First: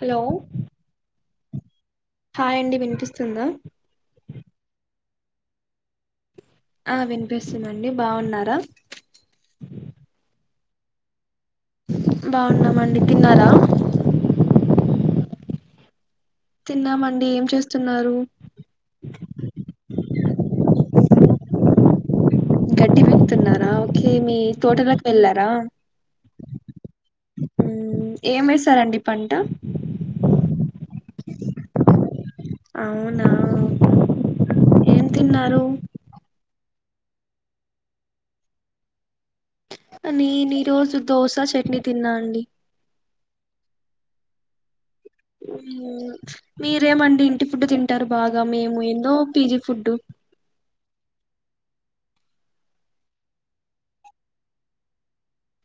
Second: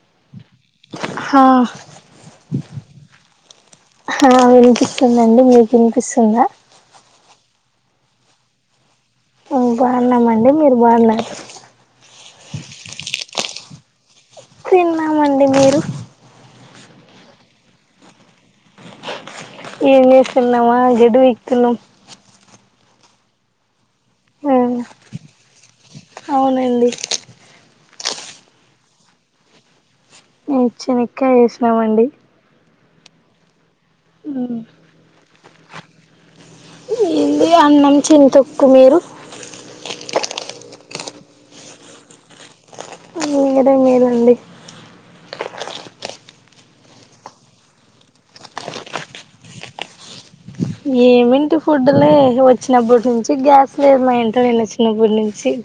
Hello ఆ hi అండి వినిపిస్తుందా హాల్లో వినిపిస్తుందండి మీకు వినిపిస్తుంద ఆ వినిపిస్తుంది అండి బాగున్నార ఆ బాగున్నామండి మీరు బాగున్నా బాగున్నామండి తిన్నార తిన్నామండి మీరు తిన్నామండి ఏం చేస్తున్నారు ఏం చేస్తున్నామా గడ్డి పీకుతున్నాం గడ్డి పెరుకుతున్నారా ఓకే మీ తోటలోకి వెళ్ళార అవునండి ఏమేశారండి పంట మేము చేనికాయ్ ఎసినామండి అవునా ఉ ఉన్నారు ఇది అన్నం చింతొక్కు మీరు నేను ఈ రోజు దోశ చట్నీ తిన్నా అండి మీరే మెలండి మీరేమండి ఇంటి ఫుడ్డు తింటారు బాగ మేము ఏందో పీజీ ఫుడ్ ఏమింటి ఫుడ్లే వచ్చినబుడ్నించి గ్యాస్ లేదు మా ఇంట్లో నేనొచ్చినబుడ్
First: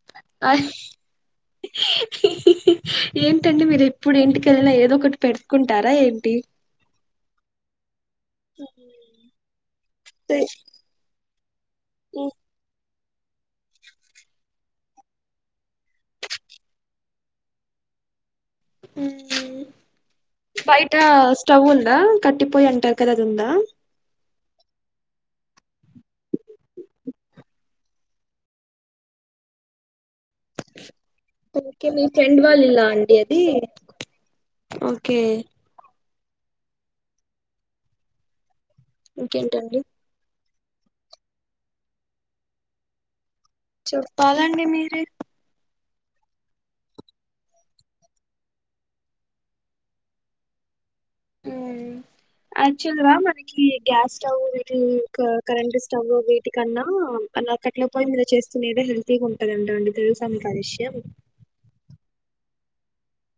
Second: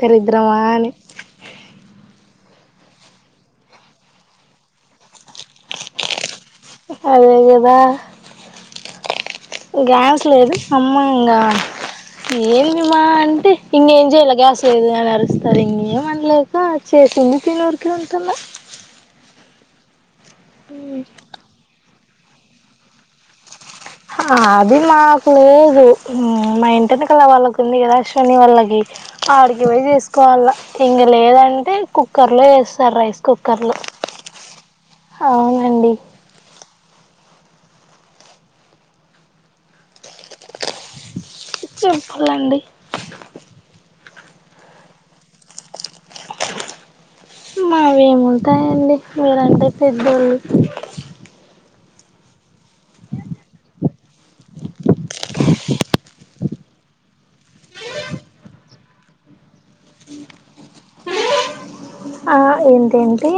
దరిద్రమాని ఏంటండి మీరు ఎప్పుడు ఇంటికెళ్ళినా ఏదో ఒకటి పెట్కుంటారా ఏంటి అదే గదా ఉ గ్యాస్ లేదు అమ్మ ఇంగా ఈ ఏమి మా అంటే ఇంగేం జెయాల గ్యాస్ లేదు అని అరుస్తారు ఇంగేమన్లేక చేసింది తినుడు ట్లుంటున్న మ్మ్ బైట స్టవ్ ఉందా కట్టిపొయ్యి అంటారు కదా అదుందా ఆది మాకు మా ఇంటెనకల వాళ్ళకుంది కదా అశ్వని వాళ్ళకి ఆడికి బొయ్ చేస్ కోవాల ఇంగ లేదంటే ఓకే మీ ఫ్రెండ్ కుక్కర్లో వాళ్ళ ఇల్లా వేస్తారు అండి రైస్ అది కుక్కర్లు ఓకే అవునండి ఇంకేంటండి ఇచ్చెప్పలండి చెప్పాలండి మీరే మావేముంటాయండి మీరంటే పెద్దోళ్ళు మ్మ్ యాక్చువల్గా మనకి గ్యాస్ స్టవ్ వీటి కరెంట్ స్టవ్ వీటి కన్నా అనక్కట్లో పొయ్యి మీద చేస్తునేదే హెల్తీగుంటదంట అండి తెలుసా మీకా విషయం ఆ ఏంటేంటి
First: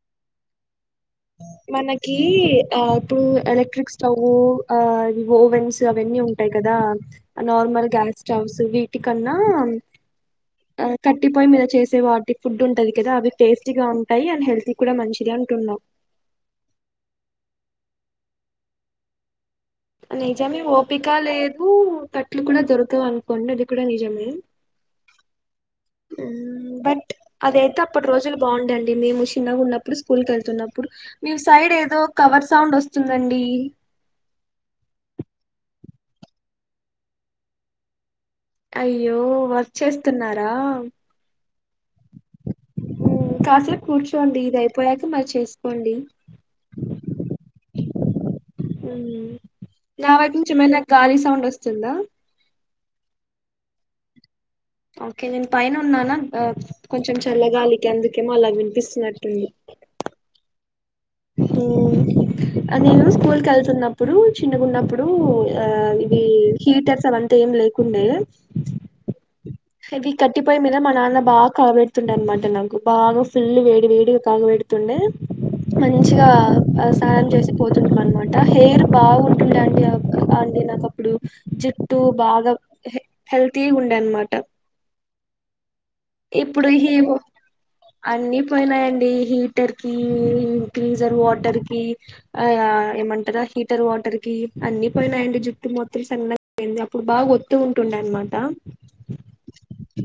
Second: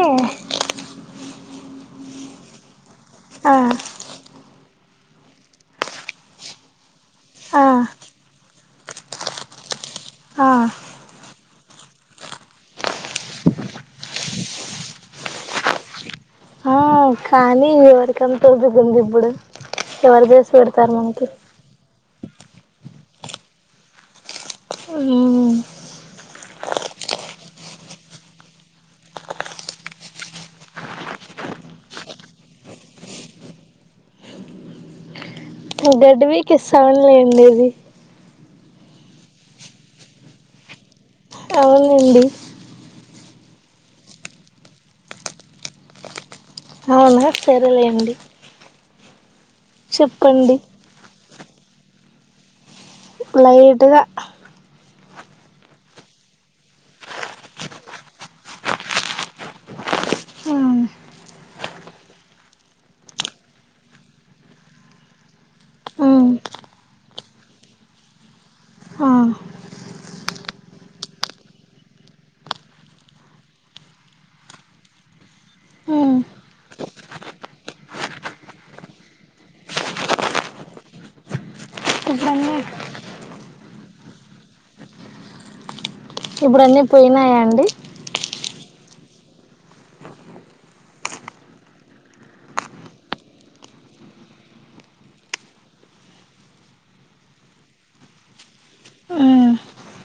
మనకీ ఆ టూ ఆ ఎలక్ట్రిక్ స్టవ్వు ఆ అవి ఓవెన్స్ అవన్నీ ఉంటాయి కదా ఆ నార్మల్ గ్యాస్ స్టవ్స్ వీటికన్నా ఆ కట్టిపొయ్యి మీద చేసే వాటి ఫుడ్ ఉంటది కదా అవి టేస్టీగా ఉంటాయి అండ్ హెల్తీ కూడా మంచిది అంటున్నా ఆ కానీ ఎవరకంత దగుంది ఇబుడు నిజమే ఓపికా లేదు కట్లు కూడా దొరకవనుకోండి అది కుడ నిజమే మ్మ్ మ్మ్ బట్ అదైతే అప్పడు రోజులు బాగుండండి మేము షిన్నగున్నప్పుడు స్కూల్ కెళ్తున్నప్పుడు మీ ఏదో కవర్ సౌండ్ వస్తుందండి మీ బెడ్ వీకి సౌన్ లేండిది అయ్యో వర్క్ చేస్తున్నారా అవునండి కాసేపు కూర్చోండి ఇదైపొయాక మరి చేసుకోండి అవునా సరేలేండి మ్మ్ నా వాట్నించి చెప్పండి ఏమన గాలి సౌండ్ వస్తుందా నలీటుగ ఓకే నేను పైన ఉన్నానా కొంచెం చల్లగాలికి అందుకేమో అలా వినిపిస్తున్నట్టుంది ఒ స ఉం ఆ నేను స్కూల్ కి వెళ్తున్నప్పుడు చిన్నగ ఉన్నప్పుడు ఆ ఇవి హీటర్స్ అవంతా ఏం లేకుండే ఇవి కట్టిపోయి మీద మా నాన్న బాగా కాబెడుతుండే అనమాట నాకు బాగా ఫుల్ వేడి వేడి కాగ తుండే మంచిగా స్నానం చేసి పోతుంటం అనమాట హెయిర్ బాగుంటుంది అండి నాకు అప్పుడు జుట్టు బాగా హెల్తీ ఉండే అనమాట ఇప్పుడన్నీ ఇప్పుడు అన్నీ ఇహు పోయినాయా అండి అన్ని పోయినాయండి హీటర్ కి గ్రీజర్ వాటర్ కి ఆ ఏమంటదా హీటర్ వాటర్ కి అన్ని పోయినాయండి జుట్టు మొత్తం [unintelligible] సన్నయింది అప్పుడు బాగా ఒత్తు ఉంటుండ అనన్నమాట ఆ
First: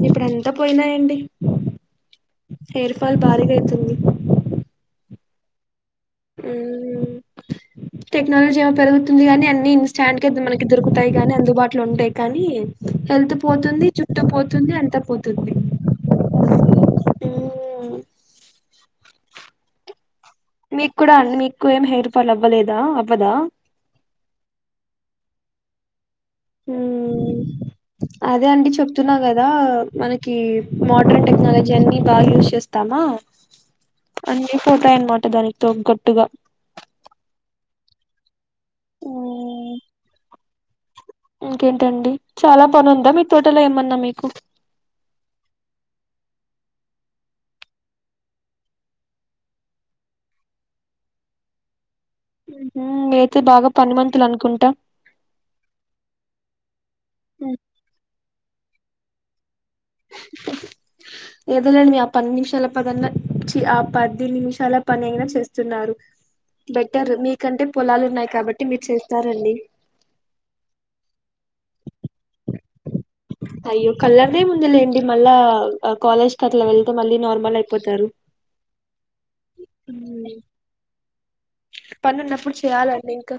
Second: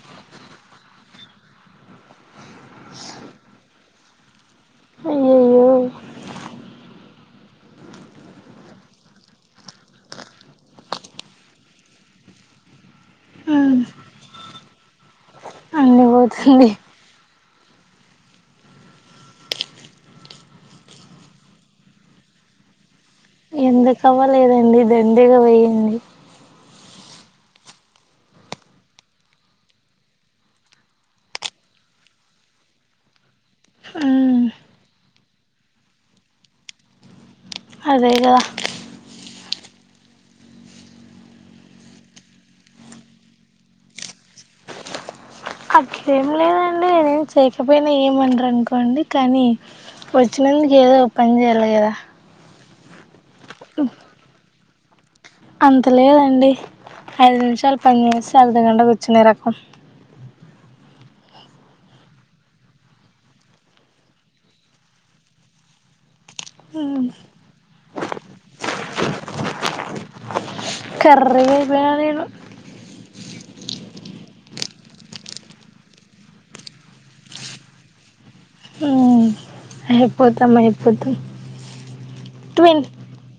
ఇప్పుడు అంతా పోయినాయండి హెయిర్ ఫాల్ భారీగా అయితుంది అయ్యయ్యో ఉం టెక్నాలజీ ఏమో పెరుగుతుంది గాని అన్ని ఇన్స్టాంట్ గా మనకి దొరుకుతాయి గానీ అందుబాటులో ఉంటాయి కానీ హెల్త్ పోతుంది జుట్టూ పోతుంది అంతా పోతుంది అన్ని పోతుంది ఉం మీకు కూడా మీకు ఏం హెయిర్ ఫాల్ అవ్వలేదా అవ్వదా ఎందుకు అవ్వలేదండి దండిగా పొయింది ఉం అదే అండి చెప్తున్నా గదా మనకి మోడ్రన్ టెక్నాలజీ అన్ని బాగా యూస్ చేస్తాము ఆ అన్నీ పోతాయన్నమాట దానికి తగ్గట్టుగా అదేగా ఉమ్, ఇంకేంటండి చాలా పనుందా మీ తోటలో ఏమన్నా మీకు ఏమి లేదండి నేను చేయకపోయినా ఏమన్ ర రనుకోండి కానీ వచ్చినందుకు ఏదో ఒక పని చేయాలి గదా హు హమ్ అయితే బాగా పనిమంతులు అనుకుంటా అంత లేదండి ఐదు నిమిషాలు పని చేసి అర్ధ గంట కూర్చునే రకం ఎదో లేండి ఆ పది నిమిషాల పనన్న చి ఆ పది నిమిషాల పని అయినా చేస్తున్నారు బెట్టర్ మీకంటే పొలాలు ఉన్నాయి కాబట్టి మీరు చేస్తారండి కర్రీ గా అయిన నేను అయ్యో కలర్దే ముందులేండి మళ్ళా కాలేజ్కి అట్లా వెళ్తే మళ్ళీ నార్మల్ అయిపోతారు హా ఉమ్, అయిపోతాం అయిపోతాం పని ఉన్నప్పుడు ట్వంటీ చేయ్యాలండి ఇంక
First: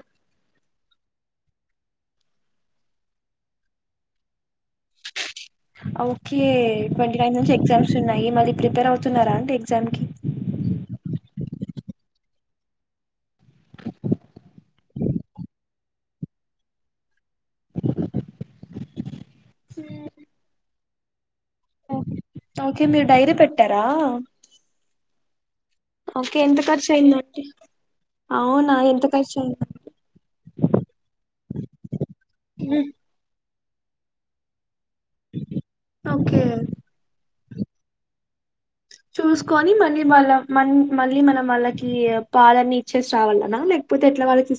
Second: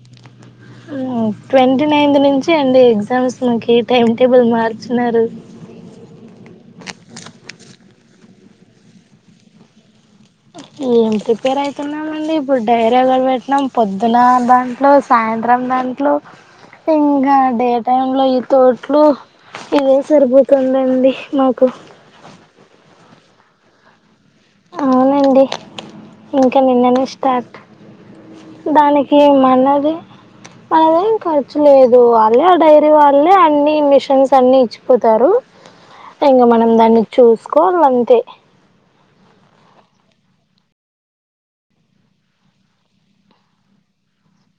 ట్వంటీ నైన్త్ నుంచి అండి ఎగ్జామ్స్ మాకి టైమ్ టేబుల్ మార్చున్నారు ఓకే ట్వంటీ నైన్ నుంచి ఎగ్జామ్స్ ఉన్నాయి మళ్ళీ ప్రిపేర్ అవుతున్నారా అండి ఎగ్జామ్ కి ఏం ప్రిపేర్ అయితున్నామండి ఇప్పుడు డైర్యాగా పె [unintelligible] పొద్దున దాంట్లో సాయంత్రం దాంట్లో ఇం నా డే టై లో ఈ తోట్లు ఇదే సరిపోతుందండి మాకు [unintelligible] కు ఓకే మీరు డైరీ పెట్టారా అవునండి ఓకే ఇంకా ఎంత ఖర్చు నిన్ననే అయిందండి స్టార్ట్ అవునా ఎంత దానికి ఖర్చు ఏమ్ అయింది అన్నది మనదేం ఖర్చు లేదు వాలే ఆ డైరీ వాలే అన్ని మిషన్స్ అన్ని ఇచ్చిపోతారు ఓకే ఇంకా మనం దాన్ని చూసి చుస్కోల్ అంతే చూసుకొని మళ్ళీ వాళ్ళ మ మళ్ళీ మనం వాళ్ళకి పాలన్ని ఇచ్చేసి రావాలనా లేక పోతే ఎట్ల వాళకి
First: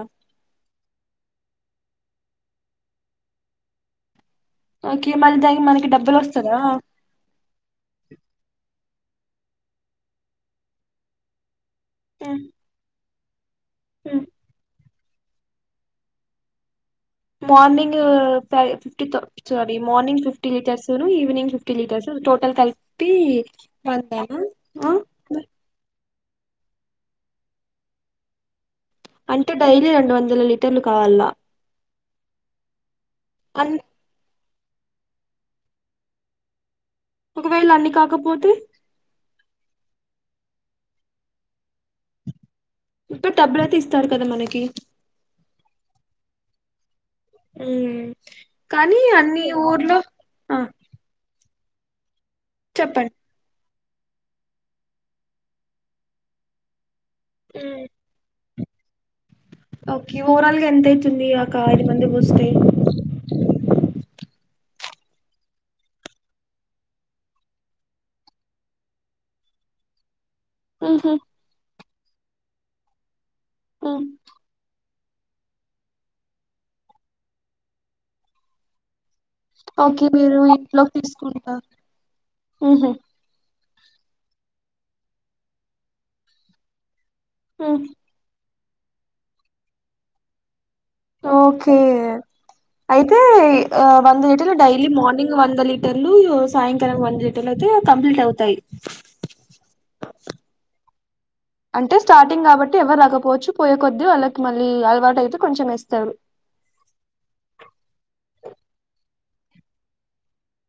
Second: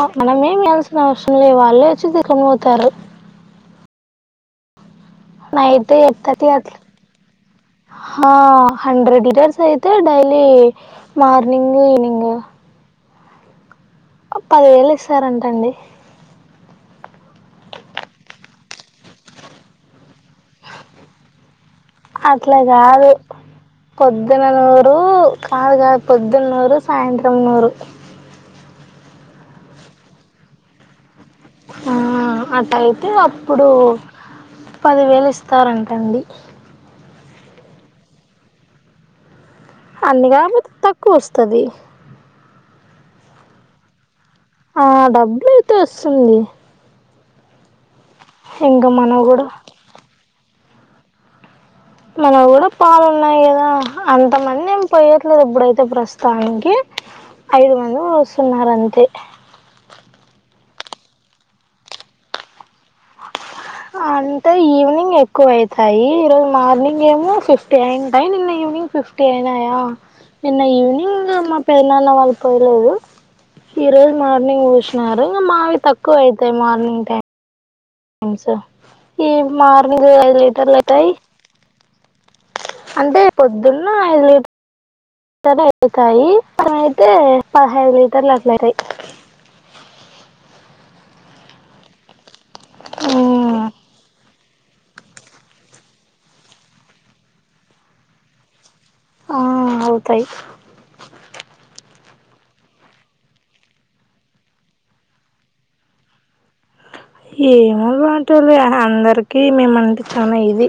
ఆ మనమేమి ఇయాల్సిన అవసరం లే వాల్లే వచ్చి తీస్కొనిపోతారు ఓకే మళ్ళీ దానికి మనకి నైటే డబ్బులు ఎయిట్ తర్టీ వస్తదా అట్ల హా హండ్రెడ్ లీటర్స్ అయితే డైలీ మార్నింగు ఈవినింగ్ పదివేలు ఇస్తారంటండి మార్నింగు ఫైవ్ ఫిఫ్టితో సారీ మార్నింగ్ ఫిఫ్టీ లీటర్స్ ను ఈవినింగ్ ఫిఫ్ అట్ల కాదు పొద్దున వందనా నూరు కాదు కాదు పొద్దున్నూరు సాయంత్రం నూరు అంటే డైలీ రెండు వందల లీటర్లు కావాల ఆ అట్ అయితే అ అప్పుడు పదివేలిస్తారంటండి ఒకవేళ అన్ని కాకపోతే అన్ని కాకపొతే తక్కువ వస్తది డబ్బులయితే ఇస్తారు కదా మనకి ఆ డబ్బులయితే వస్తుంది ఇంకా కానీ మనం అన్ని కూడా ఊర్లో ఆ మనవి కూడా పాలు చెప్పండి ఉన్నాయి కదా అంతమంది ఏం పోయట్లేదు ఇప్పుడైతే ప్రస్తుతానికి ఐదు ఉమ్. మంది పోస్తున్నారు అంతే ఓకే ఓవరాల్ గా ఎంత అయితుంది ఒక ఐదు మంది పోస్తే అంటే ఈవినింగ్ ఎక్కువ అయితాయి ఈ రోజు మార్నింగ్ ఏమో ఫిఫ్టీ అయింటాయి నిన్న నింగ్ ఫిఫ్టీ అయినాయా నిన్న ఈవినింగ్ మా పెద నాన్న వాళ్ళు పోయలేదు ఈరోజు మార్నింగ్ పోష్ నారు ఇంగ మావి తక్కువ అయితాయి మార్నింగ్ టైం టైమ్స్ ఈ ఓకే మార్నింగ్ ఐదు మీరు లీటర్లు ఇంట్లోకి అయితాయి తీసుకుంటా అంటే పొద్దున్న ఐదు లీటర్లు అయితాయి ఐతే పదహైదు లీటర్లు అట్ల అయితాయ్ ఓకే అయితే ఈ మ్మ్ వంద్ డైలీ మార్నింగ్ వంద లీటర్లు సాయంకాలం వంద లీటర్లు అయితే కంప్లీట్ అవుతాయి ఆ అవుతాయి అంటే స్టార్టింగ్ కాబట్టి ఎవరు రాకపోవచ్చు పోయే కొద్దీ వాళ్ళకి మళ్ళీ అలవాటు అయితే కొంచెం ఏస్తరు ఏమో వాల్తోలే అందరికి మేమంటే చాల ఇది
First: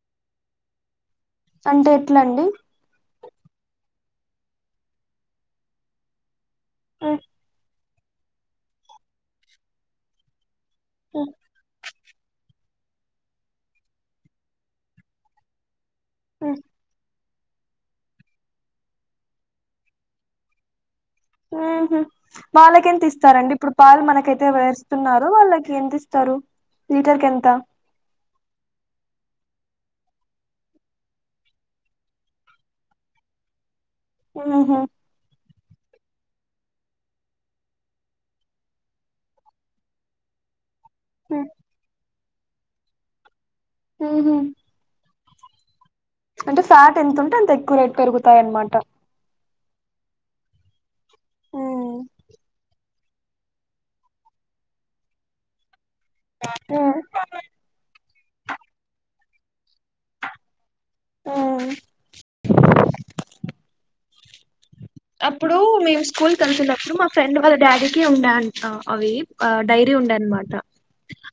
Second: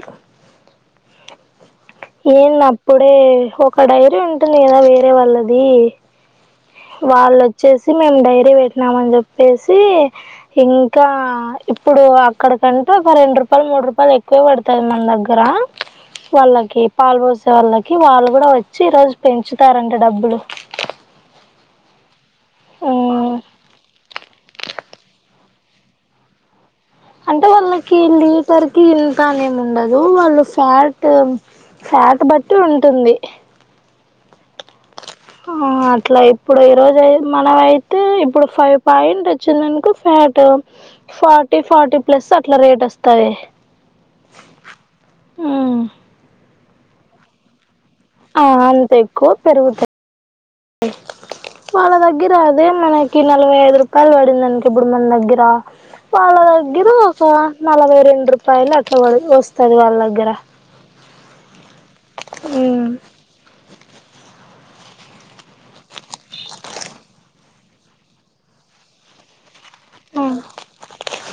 అంటే ఎట్లా అండి ఏంది అప్పుడే ఒక డైరీ ఉంటుంది కదా వేరే వాళ్ళది వాళ్లోచ్చేసి మేము డైరీ పెట్టినామని చెప్పేసి ఇంకా ఇ ఇప్పుడు అక్కడ కంటే ఒక రెండు రూపాయలు మూడు రూపాయలు ఎక్కువే పడుతది మన దగ్గర వాళ్లకి పాలు పోసే వాళ్ళకి వాళ్ళు కూడా వచ్చి ఈ రోజు పెంచుతారంటే డబ్బులు హుమ్ హు వాళ్ళకెంత ఇస్తారండి ఇప్పుడు పాలు మనకైతే వేస్తున్నారు వాళ్ళకి ఎంత ఇస్తారు లీటర్కి అంటే ఎంత వాళ్ళకి లీటర్ కి ఇంతనేమి ఉండదు వాళ్ళు ఫ్యాట్ ఫ్యాట్ బట్టి ఉంటుంది ఆహా ఆ అట్లా ఇప్పుడు ఈ రోజు మనమైతే ఇప్పుడు ఫైవ్ పాయింట్ వచ్చిందనుకో అటు ఫార్టీ ఫార్టీ ప్లస్ అట్లా రేట్ వస్తాది ఆహ మ్మ్ అంటే ఫ్యాట్ ఎంత ఉంటే అంత ఎక్కువ రేట్ పెరుగుతాయి ఆ అన్నమాట అంత ఎక్కువ పెరుగుతయ్ వాళ్ళ మ్మ్. దగ్గర అదే మనయి కి నలభై ఐదు రూపాయలు పడిందనుకో ఇప్పుడు మన దగ్గర వాళ్ళ దగ్గర మ్మ్. ఒక నలభై రెండు రూపాయలు అట్ల పడి వస్తాది వాళ్ళ దగ్గర ఆ ఉమ్ అప్పుడు మేము స్కూల్ కి వెళ్తున్నప్పుడు మా ఫ్రెండ్ వాళ్ళ డాడీకి ఉండే అంట అవి డైరీ ఉండే అనమాట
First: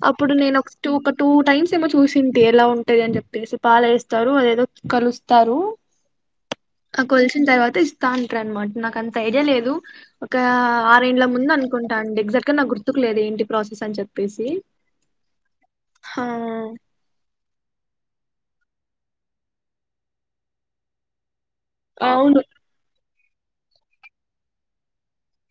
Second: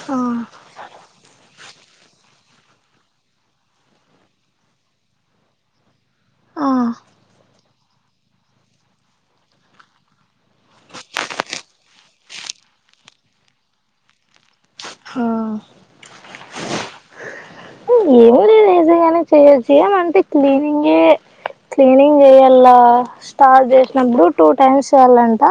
అప్పుడు ఆ నేను ఒక స్టూ ఒక టూ టైమ్స్ సేమో చూసింటే ఎలా ఉంటది అని చెప్పేసి పాలు వేస్తారు అదేదో కలుస్తారు ఆ కొలిసిన తర్వాత ఇస్తాన్ అట్ల అన్మాట నాకు అంత ఐడియా లేదు ఒక ఆరేండ్ల ముందు అనుకుంటా అండి ఎగ్జాక్ట్ గా నాకు గుర్తుకు లేదు. ఏంటి ప్రాసెస్ అని చెప్పేసి హా ఆ ఏమో లే ఈజీగానే చెయ్యొచ్చు ఏమంటే క్లీనింగే క్లీనింగ్ అవును చెయ్యల్లా స్టార్ట్ చేసినప్పుడు టూ టైమ్స్ చేయాలంట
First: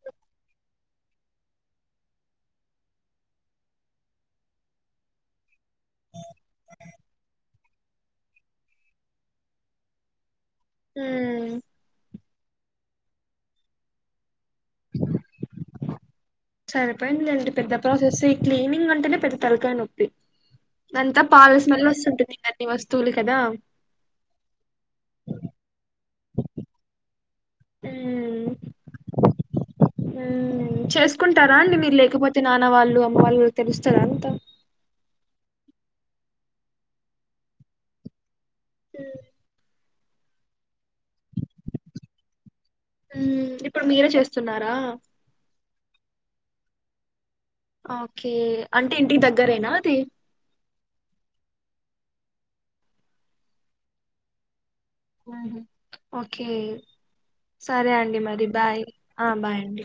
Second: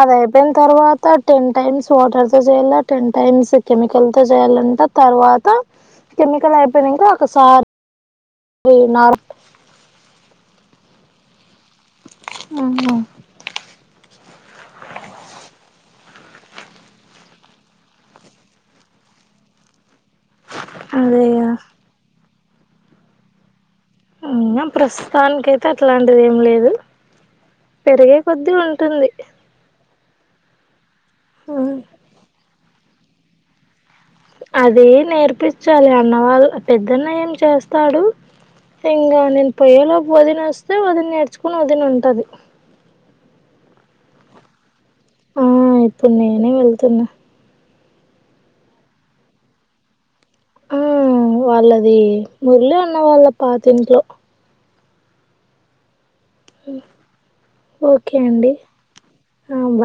అది అయిపోయిన తర్వాత టెన్ టైమ్స్ వాటర్ తో చేయాలా టెన్ టైమ్స్ కెమికల్ తో చేయాలంట తర్వాత కెమికల్ అయిపోయినాంక ఒక సార్ యునార్ హ్మ్ మ్మ్ హ్మ్ సరిపోయింది లేండి పెద్ద ప్రాసెస్ ఈ క్లీనింగ్ అంటేనే పెద్ద తలకాయి నొప్పి అంతా అదే పాల స్మెల్ వస్తుంటుది ఇంగ అన్ని వస్తువులు కదా ఇంగా ప్రస్తుతానికైతే అట్లాంటిది ఏం లేదు పెరిగే కొద్దీ ఉంటుంది మ్మ్ చేసుకుంటారా అండి మీరు లేకపోతే నాన్న వాళ్ళు అమ్మ వాళ్ళు తెలుస్ అది నేర్పిచ్చాలి అన్నవాళ్ళు పెద్దన్నయ్య ఏం చేస్తాడు ఇంగా నేను పొయ్యే లోపు వదిన వస్తే వదిన నేర్చుకొని వదిన ఉంటది ఉమ్ ఇప్పుడు మీరే చేస్తున్నారా ఆ ఇప్పుడు నేనే వెళ్తున్నా ఓకే అంటే ఇంటికి దగ్గరేనా అది మ్మ్ వాళ్ళది మురళీ అన్న వాళ్ళ పాతింట్లో మ్ హ్మ్ ఓకే సరే అండి మరి బాయ్ ఆ బాయ్ అండి